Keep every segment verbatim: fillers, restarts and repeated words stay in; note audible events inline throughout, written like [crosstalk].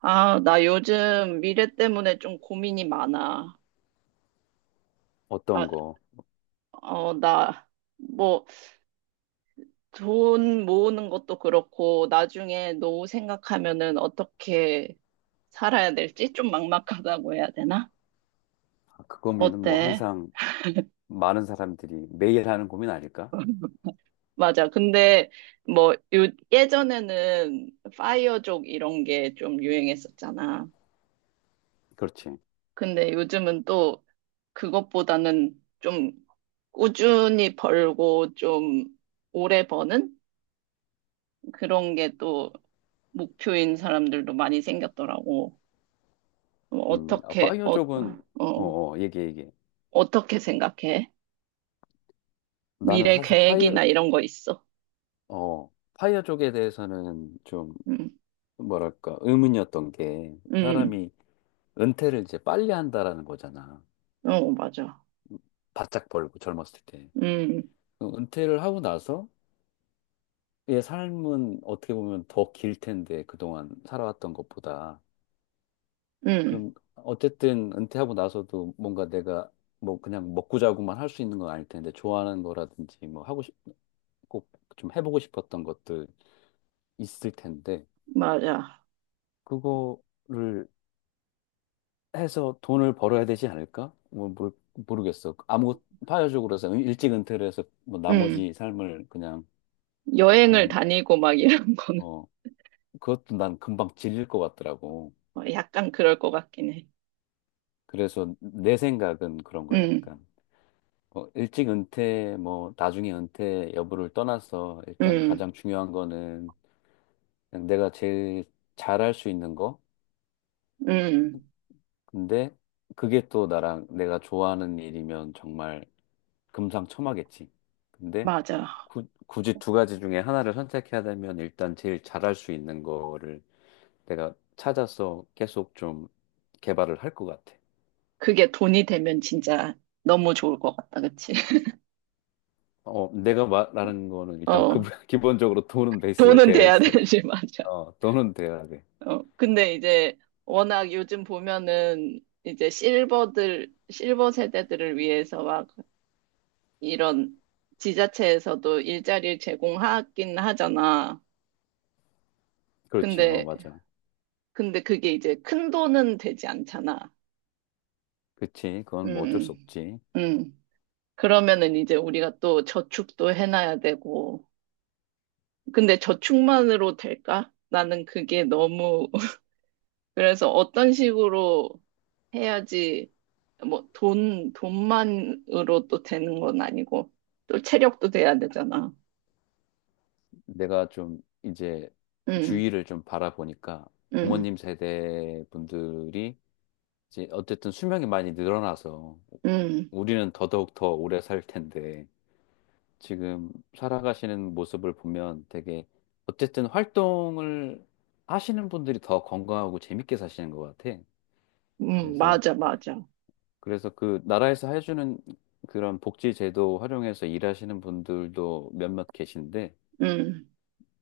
아, 나 요즘 미래 때문에 좀 고민이 많아. 어떤 아, 거? 어, 나, 뭐, 돈 모으는 것도 그렇고, 나중에 노후 생각하면은 어떻게 살아야 될지 좀 막막하다고 해야 되나? 아, 그 고민은 뭐 어때? 항상 많은 사람들이 매일 하는 고민 아닐까? [laughs] 맞아. 근데, 뭐, 요, 예전에는 파이어족 이런 게 좀 유행했었잖아. 그렇지. 근데 요즘은 또 그것보다는 좀 꾸준히 벌고 좀 오래 버는? 그런 게 또 목표인 사람들도 많이 생겼더라고. 어, 음, 아, 어떻게, 파이어 어, 쪽은, 어, 어, 어, 얘기해, 얘기해. 어떻게 생각해? 나는 미래 사실 계획이나 파이어, 이런 거 있어? 어, 파이어 쪽에 대해서는 좀, 음, 뭐랄까, 의문이었던 게, 음, 사람이 은퇴를 이제 빨리 한다라는 거잖아. 어, 맞아. 바짝 벌고 젊었을 때. 음, 그 은퇴를 하고 나서, 얘 삶은 어떻게 보면 더 길 텐데, 그동안 살아왔던 것보다. 음, 그럼 어쨌든 은퇴하고 나서도 뭔가 내가 뭐 그냥 먹고 자고만 할 수 있는 건 아닐 텐데 좋아하는 거라든지 뭐 하고 싶, 꼭 좀 해보고 싶었던 것들 있을 텐데 맞아. 그거를 해서 돈을 벌어야 되지 않을까? 뭐 모르, 모르겠어. 아무 것 파격적으로 해서 은- 일찍 은퇴를 해서 뭐 음, 나머지 삶을 그냥 여행을 그냥 다니고 막 이런 [laughs] 거는 어 그것도 난 금방 질릴 것 같더라고. 어, 약간 그럴 것 같긴 해. 그래서 내 생각은 그런 거야, 음, 약간. 어, 일찍 은퇴, 뭐, 나중에 은퇴 여부를 떠나서 일단 음, 가장 중요한 거는 그냥 내가 제일 잘할 수 있는 거. 음, 근데 그게 또 나랑 내가 좋아하는 일이면 정말 금상첨화겠지. 근데 맞아. 구- 굳이 두 가지 중에 하나를 선택해야 되면 일단 제일 잘할 수 있는 거를 내가 찾아서 계속 좀 개발을 할 것 같아. 그게 돈이 되면 진짜 너무 좋을 것 같다, 그치? [laughs] 어, 내가 말하는 거는 일단 그, 어, [laughs] 기본적으로 돈은 베이스가 돈은 되어 돼야 있어야 돼. 되지, [laughs] 맞아. 어, 돈은 돼야 돼. 어, 근데 이제 워낙 요즘 보면은 이제 실버들, 실버 세대들을 위해서 막 이런 지자체에서도 일자리를 제공하긴 하잖아. 그렇지. 어, 근데, 맞아. 근데 그게 이제 큰 돈은 되지 않잖아. 그치. 그건 뭐 어쩔 음, 수 없지. 음. 그러면은 이제 우리가 또 저축도 해놔야 되고. 근데 저축만으로 될까? 나는 그게 너무 그래서 어떤 식으로 해야지 뭐 돈, 돈만으로 또 되는 건 아니고 또 체력도 돼야 되잖아. 내가 좀 이제 응, 주위를 좀 바라보니까 응, 부모님 세대 분들이 이제 어쨌든 수명이 많이 늘어나서 응, 우리는 더더욱 더 오래 살 텐데 지금 살아가시는 모습을 보면 되게 어쨌든 활동을 하시는 분들이 더 건강하고 재밌게 사시는 것 같아. 응, 그래서, 맞아, 맞아. 그래서 그 나라에서 해주는 그런 복지 제도 활용해서 일하시는 분들도 몇몇 계신데 응,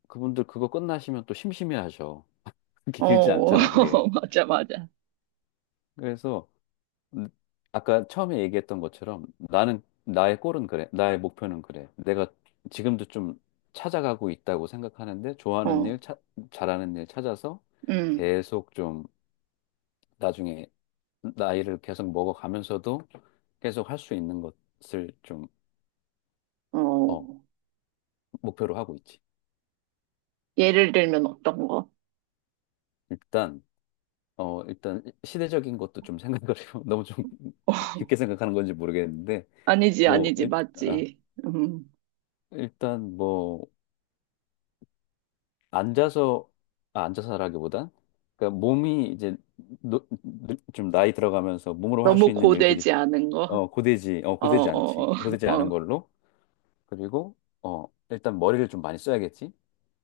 그분들 그거 끝나시면 또 심심해하셔. [laughs] 그렇게 길지 어, 않잖아, 그게. [laughs] 맞아, 맞아. 그래서 음, 아까 처음에 얘기했던 것처럼 나는 나의 골은 그래. 나의 목표는 그래. 내가 지금도 좀 찾아가고 있다고 생각하는데 좋아하는 어, 일, 차- 잘하는 일 찾아서 응, 계속 좀 나중에 나이를 계속 먹어가면서도 계속 할 수 있는 것을 좀, 어. 어, 목표로 하고 있지. 예를 들면 어떤 거? 일단, 어, 일단 시대적인 것도 좀 생각을 해요. [laughs] 너무 좀 [laughs] 깊게 생각하는 건지 모르겠는데 아니지, 뭐, 아니지, 일, 아, 맞지. 음, 일단 뭐, 앉아서, 아, 앉아서라기보단, 그러니까 몸이 이제 노- 노- 좀 나이 들어가면서 몸으로 할 수 너무 있는 일들이 고되지 않은 거? 어, 고되지, 어, 어, 고되지 않지. 어, 고되지 않은 어, 걸로. 그리고, 어, 일단 머리를 좀 많이 써야겠지.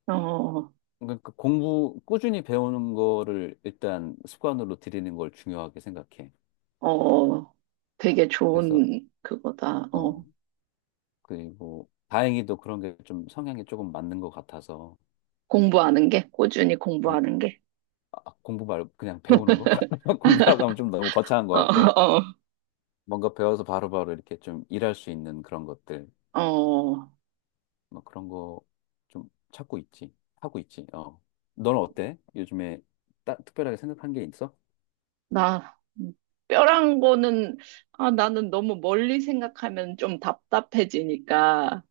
어, 어, 그러니까 그 공부, 꾸준히 배우는 거를 일단 습관으로 들이는 걸 중요하게 생각해. 어, 되게 그래서, 좋은 그거다. 어, 어, 그리고 다행히도 그런 게 좀 성향이 조금 맞는 것 같아서, 공부하는 게, 꾸준히 어, 공부하는 게. 아, 공부 말고 그냥 배우는 거? [laughs] 공부라고 하면 좀 너무 거창한 어, 것 같고 어, 뭔가 배워서 바로바로 이렇게 좀 일할 수 있는 그런 것들 어, 어. 뭐 그런 거 좀 찾고 있지. 하고 있지. 어 너는 어때? 요즘에 따, 특별하게 생각한 게 있어? 나, 뼈란 거는, 아, 나는 너무 멀리 생각하면 좀 답답해지니까,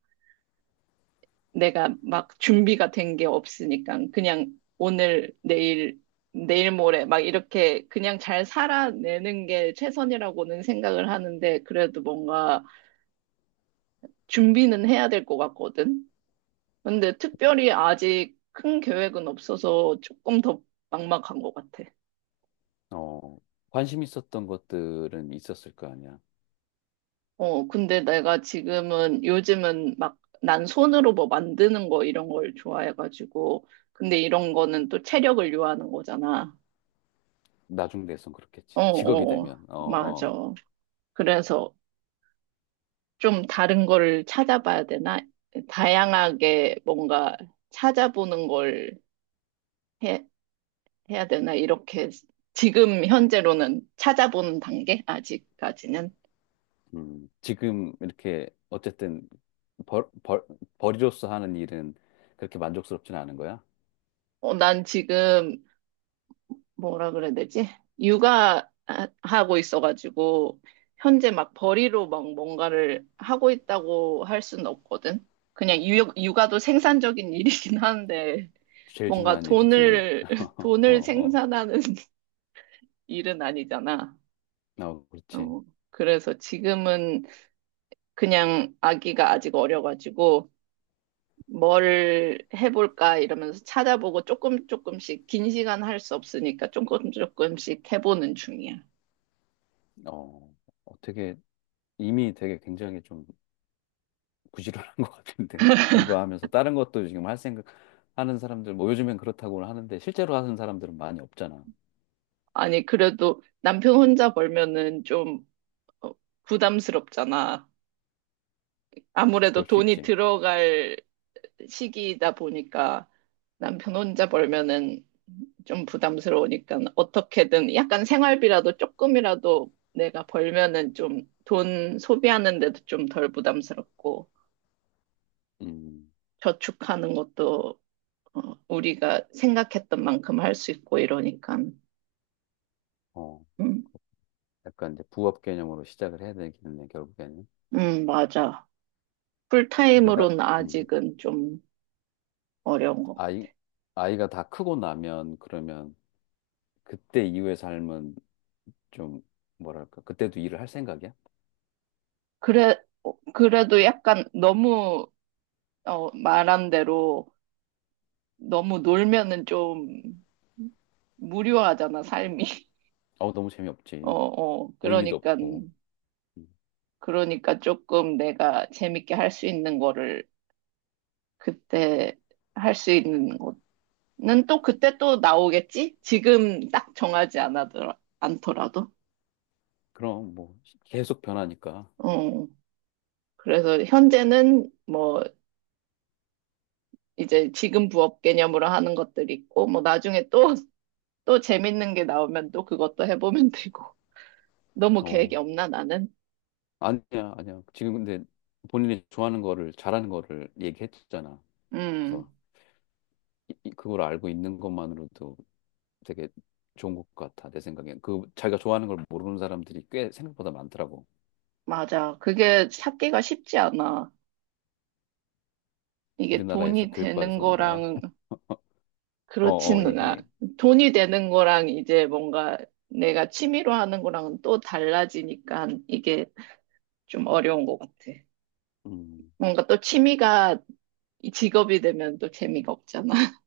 내가 막 준비가 된 게 없으니까, 그냥 오늘, 내일, 내일 모레, 막 이렇게 그냥 잘 살아내는 게 최선이라고는 생각을 하는데, 그래도 뭔가 준비는 해야 될 것 같거든? 근데 특별히 아직 큰 계획은 없어서 조금 더 막막한 것 같아. 어 관심 있었던 것들은 있었을 거 아니야. 어, 근데 내가 지금은 요즘은 막 난 손으로 뭐 만드는 거 이런 걸 좋아해가지고 근데 이런 거는 또 체력을 요하는 거잖아. 나중 돼선 그렇겠지. 어, 직업이 어, 어, 되면. 맞아. 어어 그래서 좀 다른 거를 찾아봐야 되나? 다양하게 뭔가 찾아보는 걸 해, 해야 되나? 이렇게 지금 현재로는 찾아보는 단계? 아직까지는. 음 지금 이렇게 어쨌든 벌, 벌, 벌이로서 하는 일은 그렇게 만족스럽진 않은 거야? 어, 난 지금 뭐라 그래야 되지? 육아하고 있어가지고, 현재 막 벌이로 막 뭔가를 하고 있다고 할 수는 없거든. 그냥 유, 육아도 생산적인 [laughs] 일이긴 한데, 제일 뭔가 중요한 일이지. 돈을, [laughs] [laughs] 어, 돈을 어, 생산하는 [laughs] 일은 아니잖아. 어, 그렇지. 어, 그래서 지금은 그냥 아기가 아직 어려가지고, 뭘 해볼까 이러면서 찾아보고 조금 조금씩 긴 시간 할 수 없으니까 조금 조금씩 해보는 중이야. 어, 어떻게 이미 되게 굉장히 좀 부지런한 [laughs] 것 같은데 육아하면서 다른 것도 지금 할 생각 하는 사람들 뭐 요즘엔 그렇다고 하는데 실제로 하는 사람들은 많이 없잖아. 아니, 그래도 남편 혼자 벌면은 좀 어, 부담스럽잖아. 아무래도 그럴 수 돈이 있지. 들어갈 시기이다 보니까 남편 혼자 벌면은 좀 부담스러우니까 어떻게든 약간 생활비라도 조금이라도 내가 벌면은 좀 돈 소비하는 데도 좀 덜 부담스럽고 음, 저축하는 것도 어, 우리가 생각했던 만큼 할 수 있고 이러니까. 어, 음, 약간 이제 부업 개념으로 시작을 해야 되겠네 결국에는. 음, 맞아. 근데 나, 풀타임으로는 음, 아직은 좀 어려운 거. 아이 아이가 다 크고 나면 그러면 그때 이후의 삶은 좀 뭐랄까 그때도 일을 할 생각이야? 그래, 어, 그래도 약간 너무, 어, 말한 대로 너무 놀면은 좀 무료하잖아, 삶이. [laughs] 어, 너무 어, 재미없지. 어. 의미도 그러니까, 없고. 음, 그러니까 조금 내가 재밌게 할 수 있는 거를 그때 할 수 있는 거는 또 그때 또 나오겠지? 지금 딱 정하지 않아더라, 않더라도. 그럼 뭐 계속 변하니까. 어. 그래서 현재는 뭐, 이제 지금 부업 개념으로 하는 것들이 있고, 뭐 나중에 또 또 재밌는 게 나오면 또 그것도 해보면 되고. [laughs] 너무 계획이 어, 없나, 나는? 아니야, 아니야. 지금 근데 본인이 좋아하는 거를 잘하는 거를 얘기했잖아. 음, 그래서 이- 이- 그걸 알고 있는 것만으로도 되게 좋은 것 같아. 내 생각엔. 그 자기가 좋아하는 걸 모르는 사람들이 꽤 생각보다 많더라고. 맞아. 그게 찾기가 쉽지 않아. 이게 우리나라에서 돈이 되는 교육받아서 그런가? 거랑 [laughs] 어, 어, 그렇지는 않아. 얘기해. 돈이 되는 거랑 이제 뭔가 내가 취미로 하는 거랑은 또 달라지니까 이게 좀 어려운 것 같아. 음, 뭔가 또 취미가 이 직업이 되면 또 재미가 없잖아? [laughs]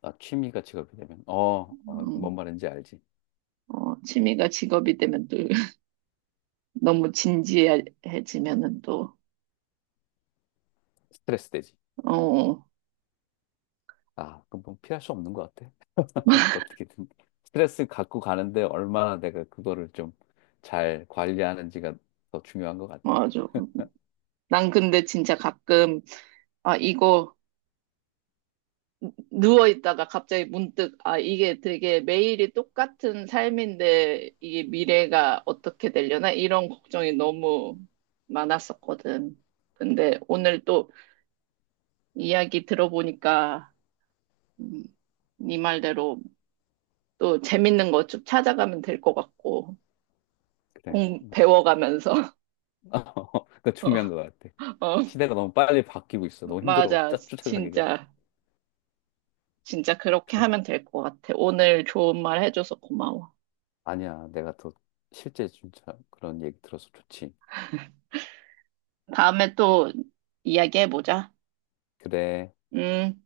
나 취미가 직업이 되면 어, 어, 음, 뭔 말인지 알지. 어, 취미가 직업이 되면 또 [laughs] 너무 진지해지면은 또, 스트레스 되지. 어, 아, 그건 뭐 피할 수 없는 것 같아. 어떻게든 스트레스 갖고 가는데 얼마나 내가 그거를 좀 잘 관리하는지가 더 중요한 것 같아. 맞아. 난 근데 진짜 가끔, 아, 이거 누워있다가 갑자기 문득, 아, 이게 되게 매일이 똑같은 삶인데 이게 미래가 어떻게 되려나? 이런 걱정이 너무 많았었거든. 근데 오늘 또 이야기 들어보니까, 음, 네 말대로 또 재밌는 거 좀 찾아가면 될 것 같고, 그래, 공, 맞아. 배워가면서. [laughs] [laughs] 그거 어, 중요한 것 같아. 어, 시대가 너무 빨리 바뀌고 있어. 너무 힘들어. 맞아. 짜 쫓아가기가. 진짜, 진짜 그렇게 그래. 하면 될 것 같아. 오늘 좋은 말 해줘서 고마워. 아니야, 내가 더 실제 진짜 그런 얘기 들어서 좋지. 다음에 또 이야기해보자. 그래. 음.